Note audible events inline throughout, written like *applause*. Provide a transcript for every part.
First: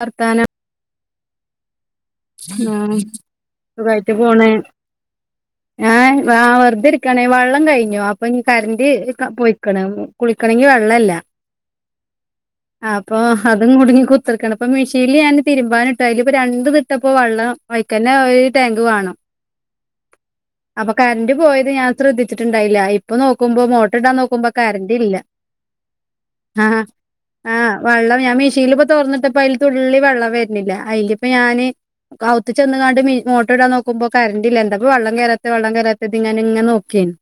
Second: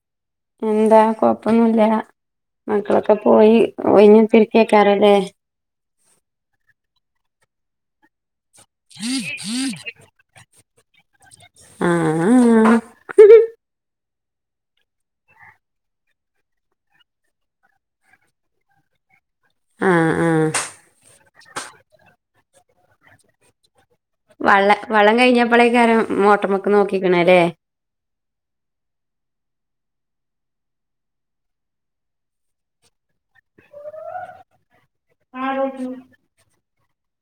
വർത്താനം. എന്താ കൊപ്പൊന്നുല്ല ആഹ് മക്കളൊക്കെ പോയി ഒഴിഞ് കുതിരികയിക്കാരം ലെ. ഞാ ആ വെറ്തെര്കാണെ വള്ളം കഴിഞ്ഞു അ ഇപ്പൊഞ്ഞ് കരന്റ് പൊയിക്ക്ണ് കുളിക്കണങ്കി വെള്ളല്ല. ആഹ് അപ്പൊ അതും കുടുങ്ങി കുത്തിർകാ ണം അപ്പം മെഷീൽ ഞാൻ തിരുമ്പാനിട്ടു അതിലിപ്പോ രണ്ട് ഇട്ടപ്പോ വെള്ളം ആയിക്കന്നെ ഒരു ടാങ്ക് വാണം. ആഹ് ആഹ് അപ്പ കറന്റ് പോയത് ഞാൻ ശ്രദ്ധിച്ചിട്ട്ണ്ടായില്ല. അ പ്പം നോക്കുമ്പോ മോട്ടർ ഇടാ നോക്കുമ്പം വള്ള കരന്റ് വള്ളം ഇല്ല കഴിഞ്ഞപ്പോളേക്കാരം മോട്ടർമക്ക് ആഹാ നോക്കിക്കണല്ലേ ആ വെള്ളം ഞാ മിഷീനിൽ ഇപ്പോ തുറന്നിട്ടപ്പോ അതിൽ തുള്ളി വെള്ളം വരുന്നില്ല അതിലിപ്പൊ ഞാന് ഔത്ത് ചെന്ന്കാണ്ട് മി മോട്ടർ ഇടാൻ നോക്കുമ്പോ കറണ്ടില്ല ന്താപ്പോ വെള്ളം കേറാതെ വെള്ളം കേറാതെ ങ്ങനെ ഇങ്ങനെ നോക്കിയേന്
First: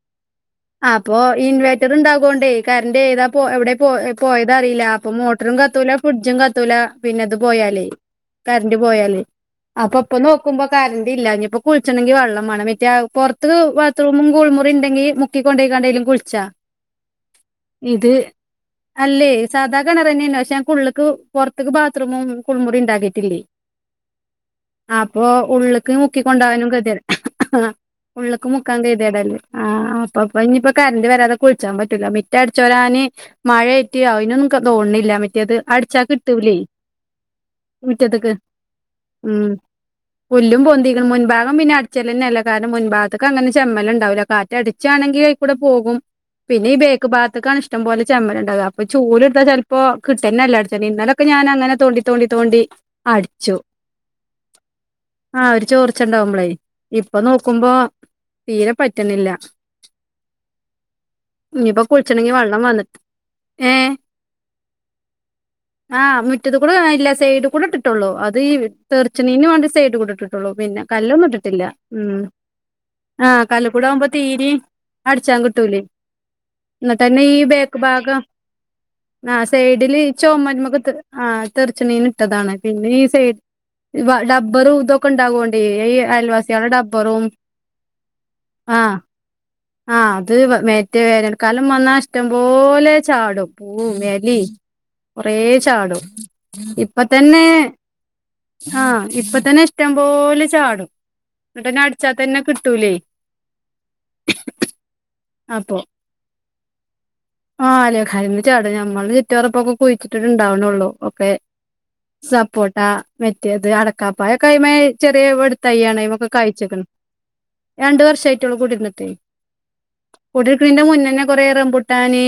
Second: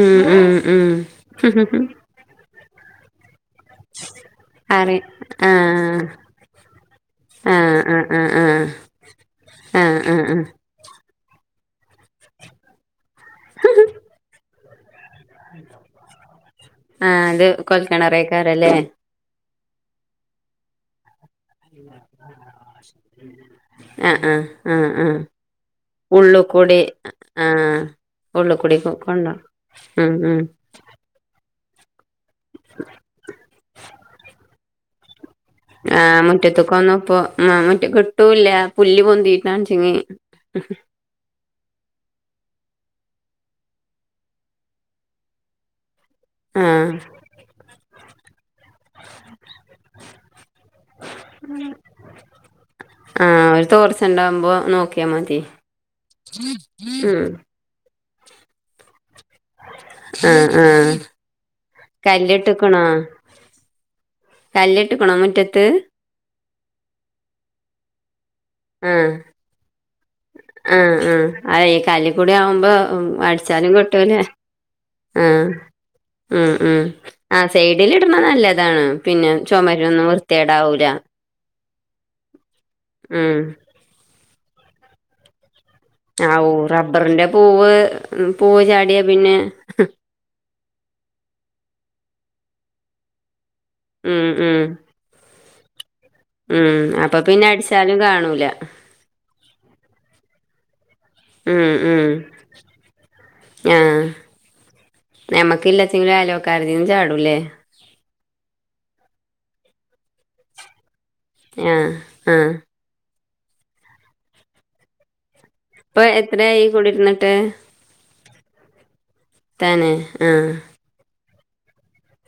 ഉം ഉം ഉം അപ്പൊ ഇൻവേർട്ടർ ഉണ്ടാകോണ്ടേ കറന്റ് ഏതാപ്പോ എവിടെപ്പോ പോ പോയത റീല്ല അറി അപ്പൊ മോട്ടറും കത്തൂല ആഹ് ഫ്രിഡ്ജും കത്തൂല പിന്നെത് പോയാല് ആ ആഹ് ണ്ടി പോയാന്ന് അപ്പ ആഹ് ആഹ് പ്പൊ ആഹ് ആഹ് നോക്കുമ്പം കാരന്റ് ഇല്ല ഇന്പ്പോ കുളിച്ചണെങ്കി വെള്ളം മാണം മറ്റേ പുറത്ത് ബാത്റൂമും കുളിമുറി ണ്ടെങ്കി മു മുക്കി കൊണ്ടെയികടേങ്കിലും കുളിച്ചാ അത് ഇത് കൊൽക്കിണറേക്കാരല്ലേ അല്ലേ സാധാ കിണർ ന്നെയാണ് പക്ഷെ ഞങ്ങൾക്ക് ഉള്ള്ക്ക് പൊറത്ത്ക്ക് ബാത്റൂമും കുളിമുറി ണ്ടാക്കിയിട്ടില്ലേ. ആഹ് ആഹ്. ആഹ് ആഹ് അപ്പൊ ഉള്ള്ക്ക് മുക്കി കൊണ്ടാവാനും ഉള്ളുക്കൂടി കതി ആഹ് ഉള്ള്ക്ക് ഉള്ളുക്കൂടി മുക്കാൻ കൊണ്ടോ കേതിയെടല്ലേ ആ ഉം അപ്പൊ ഉം പ്പോ ഞ്ഞ് പ്പം കറന്റ് വരാതെ കുളിച്ചാൻ പറ്റൂല്ല മിറ്റം അടിച്ച് വാരാന് മയായിട്ട് അയിനൊന്നും ക്കാ തോണ്ല്ല. ആ മുറ്റത്ത് കൊന്നും ഇപ്പോ *unintelligible* മുറ്റത്ത്ക്ക് കിട്ടൂല്ല. പുല്ല് ഉം പൊന്തിടാണ് ച്ചങ്ങി പുല്ലും പൊന്തിക്ക്ണ് മുൻഭാഗം പിന്നെ അടിച്ചലന്നെല്ല കാരണം മുൻഭാഗത്ത് ക്ക്അങ്ങനെ ചമ്മൽ ണ്ടാവൂല്ല കാറ്റ് അടിച്ചാണെങ്കി ആയികൂടെ പോകും. പിന്നെ ഈ ആഹ് ബേക്ക് ഭാകത്ത്ക്കാണ് ഇഷ്ടം പോലെ ചമ്മല് ണ്ടാ കാ അപ്പൊ ചൂല് ട്താ ചെൽപ്പോ കിട്ടന്നെല്ല ട്ച്ചാൻ ഇന്നലെ ഒക്കെ ഞാൻ അങ്ങനെ തോണ്ടി തോണ്ടി തോണ്ടി. ആഹ് അടിച്ചു ഒരു തോർച്ച ഉണ്ടാവുമ്പോ നോക്കിയാ മതി ആ ഒരു ചോർച്ച ഉണ്ടാവുമ്പളെ ഇപ്പൊ ഉം നോക്കുമ്പോ. തീരെ പറ്റണില്ല. ആഹ് ആഹ് ഇനിയിപ്പോ കുളിച്ചണെങ്കി വെള്ളം കല്ലിട്ക്കണോ. വന്നിട്ട് ഏഹ് കല്ല്ട്ട്ക്ക്ണോ മുറ്റത്ത്. ആ മുറ്റത് കൂടെ ഇല്ല. സൈഡ് കൂടെ ഇട്ട്ട്ടൊള്ളൂ അത് ഈ മ - ആഹ് തെർച്ച്ണീന് വാണ്ടി സൈഡ് കൂടിട്ട്ട്ടുള്ളൂ പിന്നെ ആഹ് ആഹ് കല്ലൊന്നും ഇട്ട്ട്ടില്ല അതെ കല്ല് ഉം കൂടി ആവുമ്പോ ആ കല്ല് അടിച്ചാലും കൂടാകുമ്പോ കൊട്ടൂല തീരീം അടിച്ചാമ് ആഹ് കിട്ടൂലേ. ഉം ഉം ഇന്ന്ട്ടെന്നെ ഈ ആഹ് ബേക്ക് സൈഡിൽ ഇടണ ഭാഗം നല്ലതാണ് പിന്നെ ആ സൈഡില് ചുമരൊന്നും വൃത്തികേടാവൂല ചൊമര്മ്മക്കെത്ത്- ആഹ് തെറിച്ച്ണീന് ഇട്ടതാണ്. പിന്നെ ഈ ഉം സൈഡ് ഡബറും ഇതൊക്കെ ഇണ്ടാവോണ്ടേയ് ഏ. - ആവൂ റബ്ബറിന്റെ പൂവ് ഇമ് പൂവ് ചാടിയാ പിന്നെ- ആഹ അത് വ മറ്റേ വേനൽകാലം വന്നാ ഇഷ്ടംപോലെ ചാടും. പൂവും, ഉം എലീം ഉം കൊറേ ചാടും. ഇപ്പ തന്നെ ച്ചാലും കാണൂലാ ആഹ് ഇപ്പ തന്നെ ഇഷ്ടം പോലെ ചാടും. ഉം എന്നിട്ടന്നെ ഉം അടിച്ചാൽ തന്നെ കിട്ടൂലേ. ആഹ് നമ്മക്ക് അപ്പൊ ഇല്ലാച്ചെങ്കിലും അയലോക്കാരതീന്നും ചാടൂല്ലേ? ആഹ് അയലോക്കാരീന്ന ചാടാ. ഞമ്മളത് ചുറ്റോറോം ഇപ്പൊ കുഴിച്ചിട്ട്ട്ട് ഇണ്ടാക്ണൊള്ളു. ഒക്കെ- ആഹ് ആഹ് സപ്പോട്ട മെറ്റേത് അടക്കാപ്പയൊക്കെ അയിമ്മേ ചെറിയേ ഇപ്പൊ തയ്യാണയിമ്മെ ഒക്കെ എത്രയായി കായിച്ച്ക്ക്ണ്. കുടിരുന്നിട്ട് രണ്ടു വർശായിട്ടൊള്ളു കുടിര്ന്ന്ട്ട്. തന്നെ ആഹ് കുടിര്ക്ക്ണീന്റെ മുന്നന്നെ കൊറെ റംബൂട്ടാന്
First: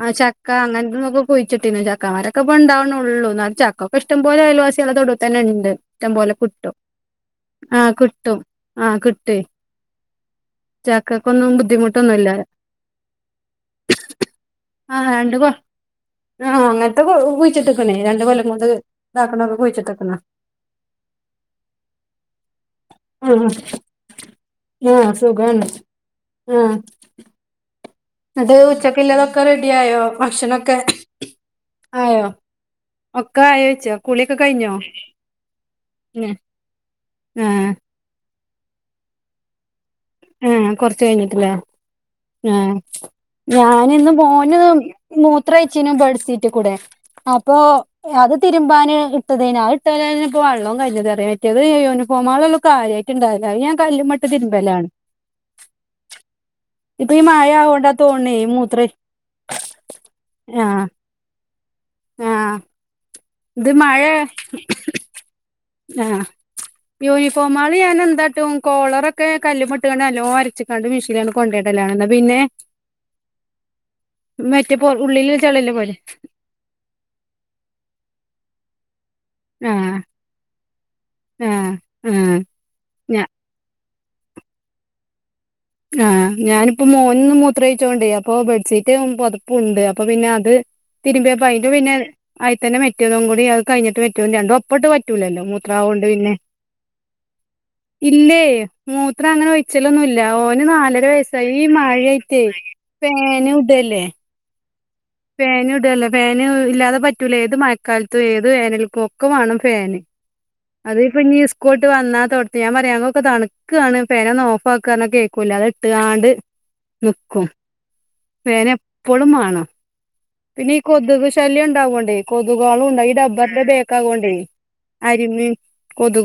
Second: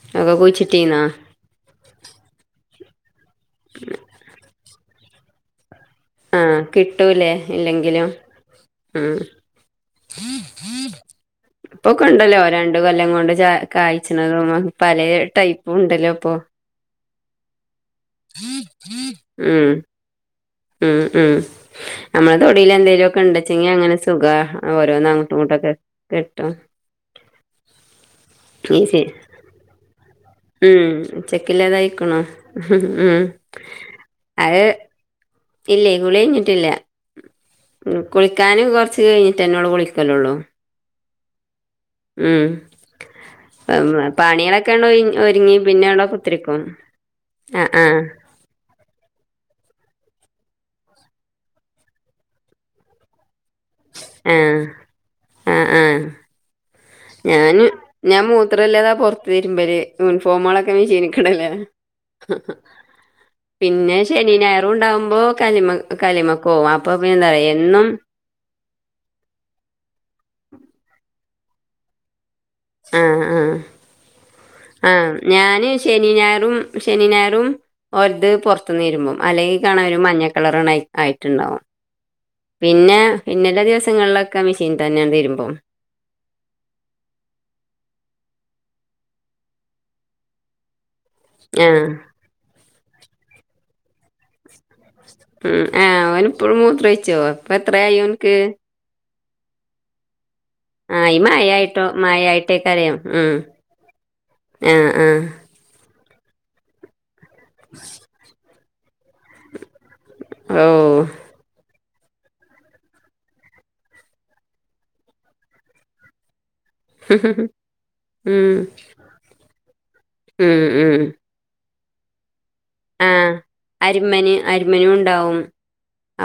ആ ഒക്കെ ചക്ക അങ്ങൻതൊ കുഴിച്ചിട്ടീന്നോ കുഴിച്ച്ട്ടീന്ന് ചക്കാമരൊക്കെ ഇപ്പൊ ഇണ്ടാവ്ണോള്ളൂ. ഇന്നാലും ചക്കപ്പൊ ഇഷ്ടംപോല അയൽവാസ്യാളെ തൊടൂത്തന്നെണ്ട്. ഇട്ടം പോലെ ആഹ് കിട്ടും. കിട്ടൂലേ ആഹ ഇല്ലെങ്കിലും കിട്ടും. ആഹ് കിട്ടൊയ്. ബുദ്ധിമുട്ടൊന്നുല്ല ഇപ്പൊക്കണ്ടല്ലോ രണ്ട് കൊല്ലം കൊണ്ട് ചാ കായ്ച്ച്ണതും പലേ ടൈപ്പും ഇണ്ട് ല്ലേ ഇപ്പൊ ത് കുഴിച്ചിട്ട്‌ക്ക്ണ് രണ്ടു കൊല്ലം കൊണ്ട് ഇതാക്ക്ണ് ഒക്കെ ഉം കുഴിച്ച്ട്ട്ക്ക്ണ്. ഉം ഉം നമ്മളെ തൊടീല് എന്തേലും ഒക്കെ ഉം ഇണ്ട്ച്ചെങ്കി അങ്ങനെ സുഖാ ആ ഓരോന്നും അങ്ങോട്ടും സുഖാണ് ഇങ്ങോട്ടൊക്കെ കിട്ടും. ന്ന്ട്ട് ഈ സീ ഉച്ചക്ക്ല്ലതൊക്കെ റെഡിആയോ? ഉം ഉച്ചക്കില്ലതയിക്ക്ണ്. ഉം ഉം ഒക്കെ ആയോച്ചോ കുളിയൊക്കെ കഴിഞ്ഞോ അത്- ഇല്ലേ, കുളി കഴിഞ്ഞിട്ടില്ല. ആഹ് ഉം. കുളിക്കാനും കൊറച്ച് കഴിഞ്ഞിട്ടെന്നൊള്ളു കുളി ആ കൊറച്ച് കഴിഞ്ഞ്ട്ട്ലേ ഉം ആഹ് ഞാനിന്ന് മോന് പണികളൊക്കെണ്ട് ഒരുങ്ങി പിന്നെ മൂത്രൊഴിച്ചീന്നു അവിടെ കുത്തിരിക്കും ബെഡ്സീറ്റ്ക്കൂടെ. അപ്പൊ, ആഹ് ആഹ് അത് തിരുമ്പാന് ഇട്ടതീനാ അത് ഇട്ടതന്നെപ്പോ വള്ളോം കഴിഞ്ഞത്റയാ, മറ്റത് യൂണിഫോമുകളൊള്ളൂ കാര്യായിട്ട് ഇണ്ടാലാ, അത് ഞാൻ- കല്ല്മ്മട്ട് ആഹ് തിരുബേലാണ്. ആഹ് ആഹ് ഇപ്പൊ ഈ മഴ ഞാന് ആവോണ്ടാ ഞാൻ തോന്നണേ ഈ മൂത്രം മൂത്രല്ലതാ പൊറത്ത് തിരുമ്പല് യൂണിഫോമുകളൊക്കെ ആ മിഷീനിയ്ക്ക്ടലേ ഹ് ഹ് ആഹ് ആ ഇത് പിന്നെ മഴ ശനീം ഞായറും ഉണ്ടാവുമ്പോ കല്ലിമക് ആഹ് കല്ലിമ്മക്കോവാം അപ്പൊ പിന്നെ എന്താറിയോ യൂണിഫോമാള് എന്നും ഞാൻ എന്താട്ടും കോളറൊക്കെ കല്ല്മ്മട്ട്ങ്ങനെ നല്ലോം ഒരച്ച്ക്കാണ്ട് മിഷീന്ലങ്ങട്ട് കൊണ്ടോയിടലാണ് ഇന്നാ പിന്നെ ആ ആഹ് മറ്റേ പൊ ആമ് ഉള്ളില് ചെളില്ല ഞാന് പോലെ ശനീം, ഞായറും ശനീം ഞായറും ഓരത് പൊറത്ത് ന്ന് തിരുമ്പും. അല്ലെങ്കി കാണ ഒരു ആഹ് മഞ്ഞ കളറണ് ആയി ആയിട്ട്ണ്ടാവും. ഉം പിന്നെ പിന്നല്ലെ ദിവസങ്ങളിലൊക്കെ മെഷീന് തന്നെ ഞാൻ തിരുമ്പും. ആഹ് ഞാനിപ്പോ മോനിന്ന് മൂത്രൊഴിച്ചോണ്ടേയ് അപ്പൊ ബെഡ്ഷീറ്റ് പുതപ്പുണ്ട് അപ്പൊ പിന്നെ അത് തിരുമ്പിയപ്പ അയിൻ്റെ ആഹ് പിന്നെ അയിത്തേൻ്റെ മറ്റെതും കൂടി അത് കഴിഞ്ഞ്ട്ട് മറ്റതും രണ്ടും ഒപ്പട്ട് - റ്റൂലല്ലോ ഉം. ആ മൂത്രാവോണ്ട് പിന്നെ, ഓനിപ്പഴും മൂത്രൊഴിച്ചോ? ഇപ്പ എത്രയായി ഓൻക്ക്? ഇല്ലേ മൂത്രം അങ്ങനെ ഒഴിച്ചലൊന്നും ഇല്ല. ഓന് ആ നാലര വയസായി. ഈ മഴയായിട്ടോ മഴയിത്തേ മഴയായിട്ടേക്കാരം. ഉം. ഫേനും ഇടല്ലേ? ആ ആഹ് ഫാനു ഇടല്ലെ. ഫാാന് ഇല്ലാതെ പറ്റൂല ഏത് മഴക്കാലത്തും ഏത് വേനൽക്കും ഒക്കെ വേണം ഫാന്. ഓ അത് ഇപ്പൊ ഇനി ഇസ്ക്കൂളിട്ട് വന്നാ തൊട്ത്തി ഞാ പറയാന്നോക്ക തണുക്കാണ് ഫെനൊന്നു ഓഫാക്കു പറഞ്ഞാ കേക്കൂല്ല അത് ത്തുകാണ്ട് ഹ് ഹ് ഹ് മ് ഫാന് എപ്പളും മാണം പിന്നെ ഈ കൊതുക് ശല്യം ഉണ്ടാവോണ്ടേ കൊതുകാളും ഉണ്ട ആ. ഈ ഡബറിന്റെ ബേക്കായ കൊണ്ടെ അരിമ്മന് അരിമ്മനും ഉണ്ടാവും. അരിമീൻ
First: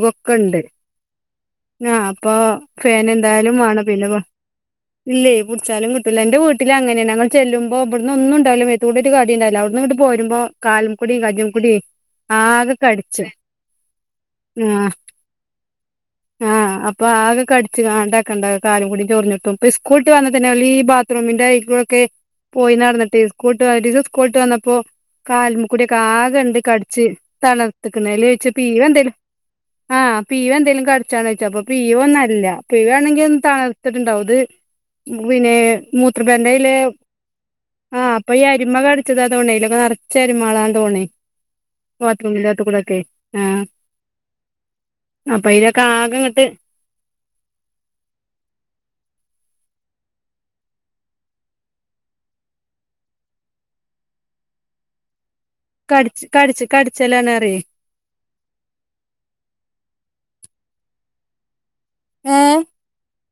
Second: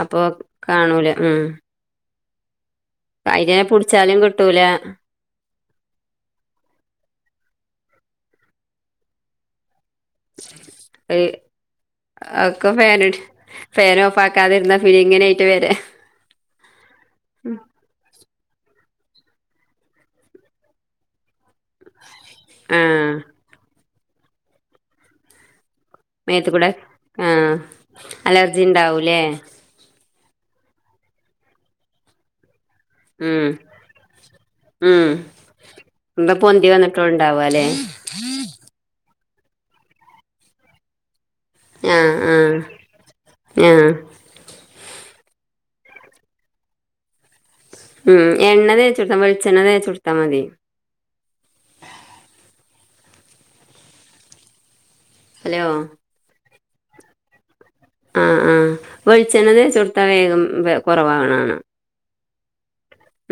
അപ്പൊ കാണൂല. ഉം. ആ അപ്പൊ ഫേൻ എന്തായാലും അയിനെ വേണം പിന്നെ പുടിച്ചാലും കിട്ടൂല. ഇല്ലേ കുടിച്ചാലും കിട്ടില്ല എന്റെ വീട്ടിൽ അങ്ങനെയാണ് ഞങ്ങ ചെല്ലുമ്പോ ഇവിടുന്ന് ഒന്നുണ്ടാവില്ല *unintelligible* കടിയുണ്ടായില്ല അവിടുന്ന്- പോരുമ്പോ കാലുമു കൂടി കഞ്ഞും കൂടി ആ ക്കെ ഫാൻ ഇഡ് ഫാൻ ഓഫ് ആക്കാതിരുന്നാ പിന്ന ഇങ്ങനൊയിട്ട് വരാ അ അപ്പൊ ആകെ കടിച്ചു കണ്ടാക്കണ്ട കാലും കൂടി ചോറിഞ്ഞപ്പോ ഇപ്പൊ സ്ക്കൂൾട്ട് വന്നത്തന്നെ അവരീ ത്ത്റൂമിന്റെ അയ്ക്കൂടൊക്കെ പോയി ആ. നടന്നട്ടേ സ്കൂട്ട് വന്നിട്ട് ഇത് സ്കൂട്ട് വന്നപ്പോ കാൽ- കുടിയക്ക ആകയങ്ങ്ട് മേത്ത്ക്കൂടെ കടിച്ച് ആ. തണർത്ത്ക്കണ് ലോയിച്ച് അലർജി പീവെന്തേലും ഇണ്ടാവൂല്ലേ? ആ പീവെന്തെലും കടിച്ചോന്നോയിച്ച് അപ്പൊ പിവെന്നു അല്ല പിയോവണെങ്കിൽ ഒന്ന് ഉം. താണ്ത്തിട്ടുണ്ടാവും ഇത് ഉം. മൂ പിന്നെ മൂത്ര എന്താ പൊന്തി പെന്തയില്ലേ വന്നിട്ടുണ്ടാവാ ല്ലേ? ആ- പ്പ ഈ അരിമ കടിച്ചതാ തതോണേലോ നർച്ച അരിമകളാ തോണേ ആ ആ. ബാത്ത്റൂമില്ലാത്ത കൂടക്കെ ആഹ് അപ്പൊ ഇയൊക്കെ ആകെ ങ്ങട്ട് ഉം എണ്ണ തെച്ചുടുത്താം വെളിച്ചെണ്ണ തെച്ചുടുത്താൽ മതി. ഹലോ! ഈച്ച കടിച്ച് കടിച്ചലണ അറിയേ ആ ആഹ് വെളിച്ചെണ്ണ തേച്ചുടുത്ത വേഗം കുറവകണാകണാ ഏ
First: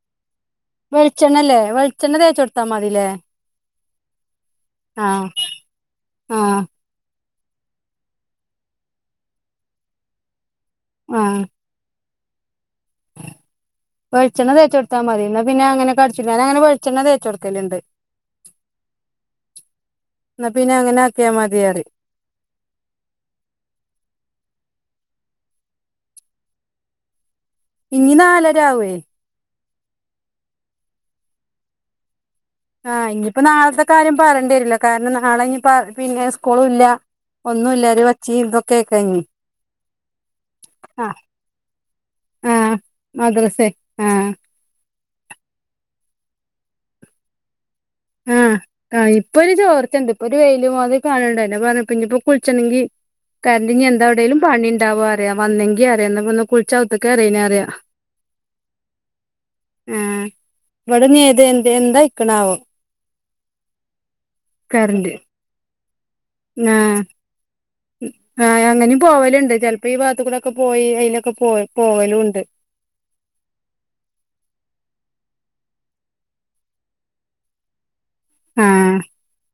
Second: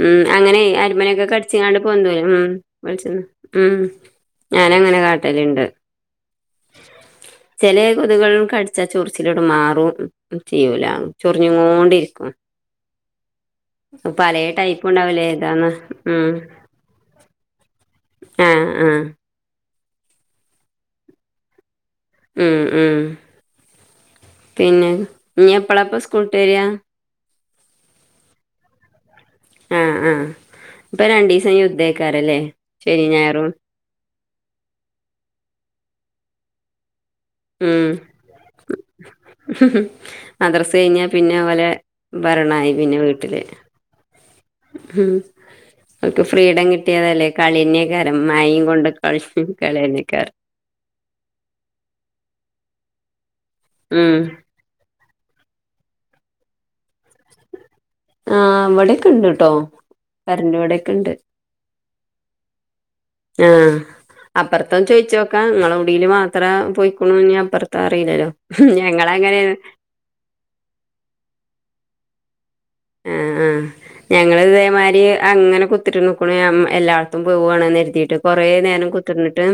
ഉം അങ്ങനെ അരമനയൊക്കെ കടിച്ചങ്ങാണ്ട് പോന്തും വെളിച്ചെണ്ണ വരും തേച്ച് മ് കൊടുത്താ മതില്ലേ വെളിച്ചെണ്ണ മ് ഞാന അങ്ങനെ ആഹ് കാട്ടലുണ്ട് ആഹ് ചെലേ കൊതുകൾ കടിച്ചാ ചൊറിച്ചിലൊട്ട് മാറും ചെയ്യൂല ആഹ് ചൊറിഞ്ഞുങ്ങോണ്ടിരിക്കും. *unintelligible* തേച്ചു കൊടുത്താൽ മതി ഉണ്ടാവൂലേ ന്നാ പിന്നെ ഏതാന്ന് അങ്ങനെ കടിച്ച ഉം *unintelligible* വെളിച്ചെണ്ണ തേച്ചുകൊടുക്കലുണ്ട്. ആഹ് ആഹ് എന്ന പിന്നെ അങ്ങനെയാക്കിയ മതിയാറ് ഉം ഉം പിന്നെ ഇനി എപ്പളപ്പ സ്കൂളട്ട് വരിയാ? ഇനി നാലരആവുവേ. ആഹ് ആഹ് ഇപ്പൊ രണ്ടീസം *unintelligible* ക്കാറല്ലേ ആഹ് ഇനിയിപ്പോ നാളത്തെ കാര്യം പറയേണ്ടി വരില്ല, കാരണം നാളെ ഇനിപ്പ പിന്നെ സ്കൂളൂല്ല ഒന്നുല്ലാരെ *unintelligible* ഇതൊക്കെ ആയികയിഞ്ഞു. ഹും ഹും മദ്രസ കയിഞ്ഞാൽ പിന്നെ ഓലെ ഭരണമായി ആഹ് പിന്നെ വീട്ടില് മദ്രസേ ആഹ് ഉം ഓക്ക് ഫ്രീഡം കിട്ടിയതല്ലേ കളീ *unintelligible* മായയും കൊണ്ട് *unintelligible* നിക്കാറ്. വെയിലും *unintelligible* ആ കാണണ്ടെ പറഞ്ഞന്നയിപ്പോ കുളിച്ചണെങ്കി കറണ്ടിനി എന്താ ഉം എവിടെേലും പണി ഉണ്ടാവാ അറിയാം വന്നെങ്കി അറിയാം *unintelligible* അറിയാം ആഹ് ഇവിടെക്കെണ്ട്ട്ടോ ആഹ് കരണ്ട് ഇവിടെ ഇവിടെക്കെണ്ട് ഇനി ഏത് എന്ത് എന്താ ഇക്കണാവോ ആഹ് അപ്പുറത്തന്ന് കറന്റ് ചോയിച്ചു നോക്കാം നിങ്ങള ഉടീല് മാത്ര ആഹ് പോയിക്കണുന്ന് ഇനി അപ്പറത്ത- അത് അറീല്ലല്ലോ, ഞങ്ങള് അങ്ങനെയാണ് ഇപ്പൊ ഈ ഭാഗത്തൂടെക്ക പോയി അയിലൊക്കെ പോ പോകലും ഉണ്ട് ആഹ് ആഹ് ഞങ്ങള് ഇതേമാരി അങ്ങനെ കുത്തിട്ട് നോക്കണ എല്ലായിടത്തും പോവാണ്ന്ന് കരുതിയിട്ട് കൊറേ നേരം ആഹ് കുത്തിർന്നിട്ട്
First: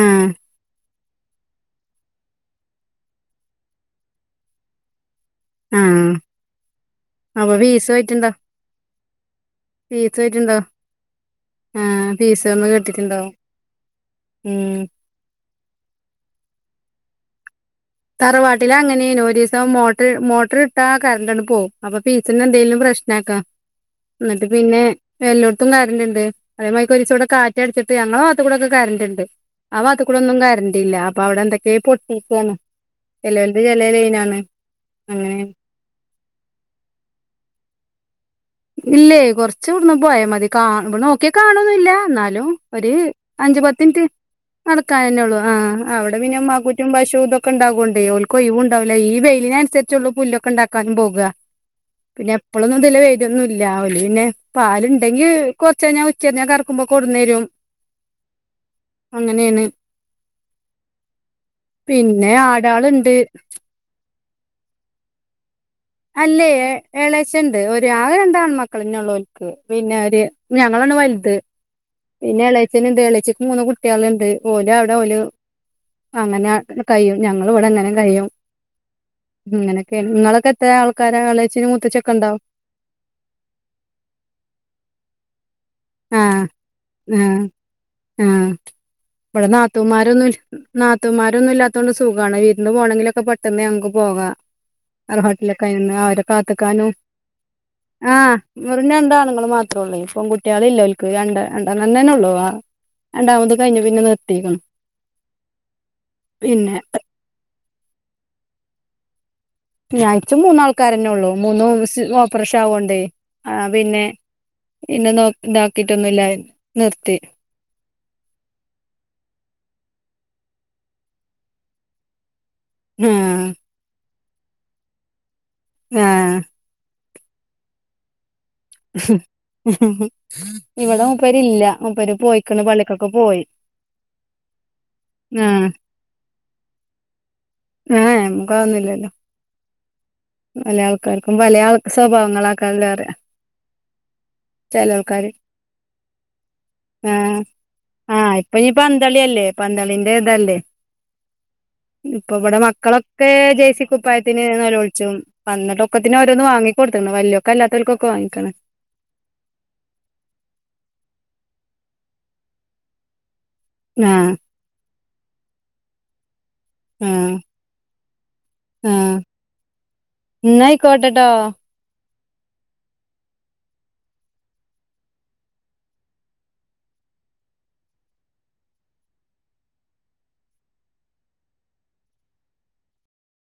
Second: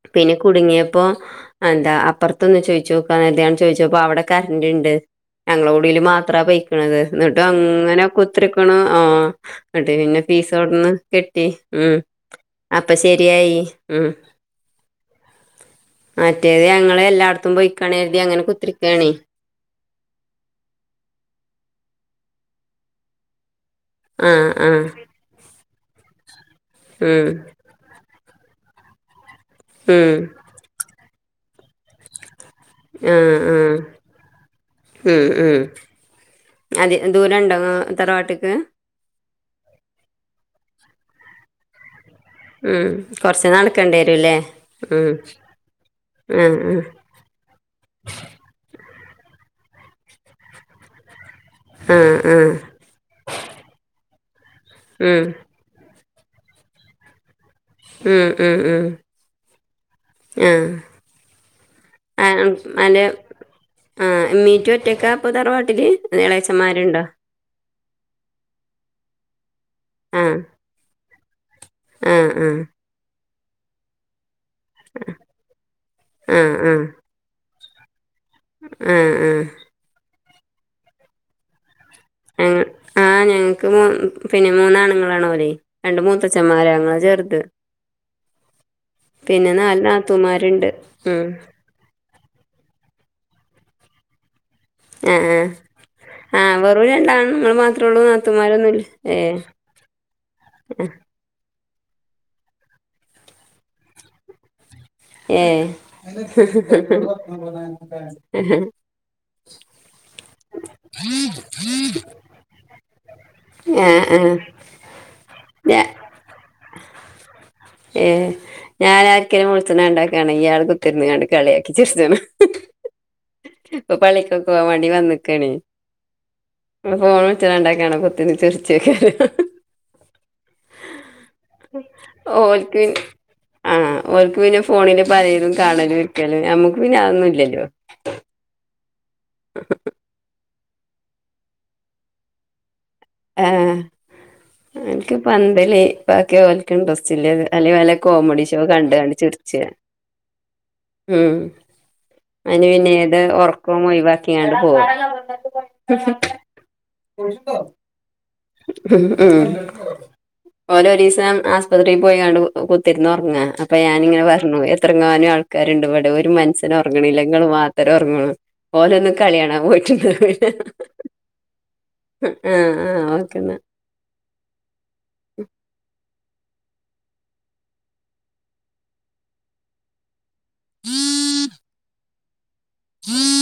ആഹ് പിന്നെ കുടുങ്ങിയ- പ്പൊ എന്താ അപ്പുറത്തൊന്ന് ചോദിച്ചുനോക്കാന്ന് കരുതി ചോദിച്ചപ്പോ അവിടെ കറണ്ട്ണ്ട് ഞങ്ങള കുടില് ആഹ് മാത്രാ പൊയ്ക്കണത് എന്നിട്ട് അപ്പൊ ഫീസ് അങ്ങനെ പോയിട്ടുണ്ടാവും ഒത്തിരിക്കണ് ആഹ് ന്നിട്ട് ഫീസ് പിന്നെ പോയിട്ടുണ്ടാവും പീസോടന്ന് കെട്ടി ഉം ആഹ് ഫീസ് ഒന്ന് അപ്പൊ കെട്ടിട്ടുണ്ടാവും ശരിയായി ഉം ഉം മറ്റേത് ഞങ്ങള് എല്ലായിടത്തും പോയി തറവാട്ടില് അങ്ങനേനു ഒരീസം മൊ- ട്ട് മോട്ടർ ഇട്ടാ കറണ്ടങ്ങ് പോവും അപ്പൊ ഫീസിനെന്തേലും പ്രശ്നാക്കാ- ആ എന്നിട്ട് ആ പിന്നെ എല്ലോടത്തും കറണ്ടുണ്ട് അതേമാരിക്ക് ഒരീസംടെ ഉം കാറ്റ് അടിച്ചിട്ട്- ഞങ്ങളെ വാത്തക്കൂടൊക്കെ കറണ്ട്ണ്ട്. ആ ഉം വാത്തക്കൂടൊന്നും കറണ്ടില്ല അപ്പൊ അവിടെ എന്തൊക്കേ പൊട്ടിക്കയാണ് ആഹ് ആഹ് ഉം അങ്ങനെ ഉം അത് എന്തൂരം ഉണ്ടാവും തറവാട്ടക്ക്? ഇല്ലേ കൊറച്ചൂട്ന്ന് പോയൽ മതി കാണ് നോക്കിയാ കാണൊന്നില്ല, എന്നാലും ഉം ഒരു കൊറച്ച് അഞ്ചു നടക്കേണ്ടി പത്തിനിറ്റ് വരും അല്ലേ നടക്കാൻ ഉം തന്നെ ഉള്ളൂ, ആഹ് അവിടെ പിന്നെ ആ *unintelligible* പശു- *unintelligible* ഓൾക്ക് ഒയിവ് ഉണ്ടാവില്ല, ഈ വെയിലിനനുരിച്ചുള്ള പുല്ലൊക്കെ ഉണ്ടാക്കാനും പോകുക ആ പിന്നെ ആ ആ എപ്പളൊന്നും ഇതിലെ വെരൊന്നുംല്ല ഓല് പിന്നെ ഉം പാലുണ്ടെങ്കി- കൊറച്ചഴിഞ്ഞാ ഉച്ചഞ്ഞാ കറക്കുമ്പോ കൊണ്ടുന്നേരും ഉം ഉം ഉം ആഹ് പിന്നെ ആഹ് അല്ല ആടാളുണ്ട് ആഹ് *unintelligible* ഒറ്റക്കാ അപ്പോ തറവാട്ടില്? അല്ലേ എളേച്ചന്മാരുണ്ടോ? എള- ച്ചൊണ്ട്, ഒര് ആകെ രണ്ടാൺമക്കളന്നെ ഉള്ളൂ ഓൽക്ക്, പിന്നെ ഒര്, ആഹ് ഞങ്ങളാണ് വലുത് ആഹ് പിന്നെ ആഹ് എളേച്ചനുണ്ട്, ഇളേച്ചക്ക് മൂന്ന് കുട്ടികളുണ്ട്. ഓല് അവിടെ ഓല് അങ്ങനെ ആഹ് കഴിയും, ഞങ്ങളിവിട ഇങ്ങനെ കഴിയും. ആഹ് ആഹ് അങ്ങനൊക്കെണ്. നിങ്ങളൊക്കെ എത്ര ആൾക്കാരാ, എളേച്ചനും മൂത്തച്ചിയൊക്കെ ഉണ്ടോ? ങ് ആഹ് ഞങ്ങക്ക് പിന്നെ മൂന്നാണുങ്ങളാണ് ഓര് രണ്ട് മൂത്തച്ചന്മാര്, അങ്ങള ചെറുത്. ആഹ ഇവിടെ പിന്നെ നാല് നാത്തൂമാരൊന്നും നാത്തൂമാരുണ്ട് ഉം നാത്തൂമാരൊന്നുമല്ല *unintelligible* സുഖമാണ് വീടിന് പോണമെങ്കിലൊക്കെ പെട്ടെന്ന് ഞങ്ങൾക്ക് പോകാം ആ ആഹ് ആഹ് ഹോട്ടിലൊക്കെയി നിന്ന് അവരെ ആഹ് വെറും കാത്തക്കാനും രണ്ടാണുങ്ങൾ മാത്രേ ഉള്ളൂ ആ നാത്തൂമാരൊന്നുല്ല മുറിഞ്ഞ ഏഹ് എന്താണങ്ങ മാ *unintelligible* ഇപ്പം കുട്ടികള ല്ലക്ക് രണ്ട രണ്ട് തന്നെ ഉള്ളൂ ആ രണ്ടാമത് കഴിഞ്ഞഞ് പിന്നെ നിർത്തിക്കണം ഏ *unintelligible* *unintelligible* മൂന്നാൾക്കാരന്നെ ഉള്ളൂ മൂന്ന് ഓപ്പറേഷൻ ആവോണ്ടേ ആ പിന്നെ ആഹ് പിന്നെോ *unintelligible* ഇതാക്കിട്ടൊന്നുമില്ല നിർത്തി ഏ ഞാൻ ആരിക്കലും *unintelligible* ഉണ്ടാക്കണെങ്കയാൾ കുത്തിരുന്ന് കണ്ട് കളിയാക്കി ചിരിാണ് ആഹ് ആഹ് *unintelligible* *unintelligible* *unintelligible* ഇവിടെ മുപ്പരി ഇല്ല മുപ്പേര് പോയിക്കണ് ഓൽക്ക് പള്ളിക്കൊക്കെ പോയി ആഹ് ഓൽക്ക് പിന്നെ ഫോണില് പഴയത് ആഹ് കാണലും വിക്കലും നമ്മുക്ക് പിന്നെ അതൊന്നും ഇില്ലല്ലോ ഏ *unintelligible* *unintelligible* പല ആൾക്കാർക്കും പല ആൾ സ്വഭാവങ്ങളൾ ആക്കാല്ലേറെ *unintelligible* എനിക്ക് പന്തലി ബാക്കിയഓലക്ക് ഇൻട്രസ്റ്റ് ഇല്ലേ അല്ലെ വല കോമഡി അപ്പൊ ഷോ കണ്ടാണ്ട് പന്തളില്ലേ ചിർച്ച. പന്തളിന്റെ ഇതല്ലേ ഉം ഇപ്പ ഇവിടെ അയിന് പിന്നെ ഏത് മക്കളൊക്കെ ജെയ്സി ഒറക്കം കുപ്പായത്തിന് ഒഴിവാക്കിയാണ്ട് നല്ലോ പോവും. *unintelligible* പന്നട്ടൊക്കത്തിന് ഓരോന്ന് വാങ്ങിക്ക കൊടുക്ക വല്ിയൊക്കെ അല്ലാത്തർക്കൊക്കെ വാങ്ങിക്കണു ഉം ഉം ഓരോ ദിവസം ആസുപത്രിയിൽ പോയിണ്ട് കുത്തിന്ന് ഉറങ്ങ അപ്പൊ ഞാനിങ്ങനെ ആഹ് പറഞ്ഞു എത്രങ്ങാനം ആൾക്കാരുണ്ട് ഇവിടെ ഒരു മ *unintelligible* ഉറങ്ങണില്ല ആഹ് നിങ്ങള് മാത്രമേ ഉറങ്ങോള്ളൂ ഓലെൊന്നും ആഹ് കളിയണാ പോയിട്ടു എട *unintelligible* ഓക്കെ എന്നാ *unintelligible* *unintelligible*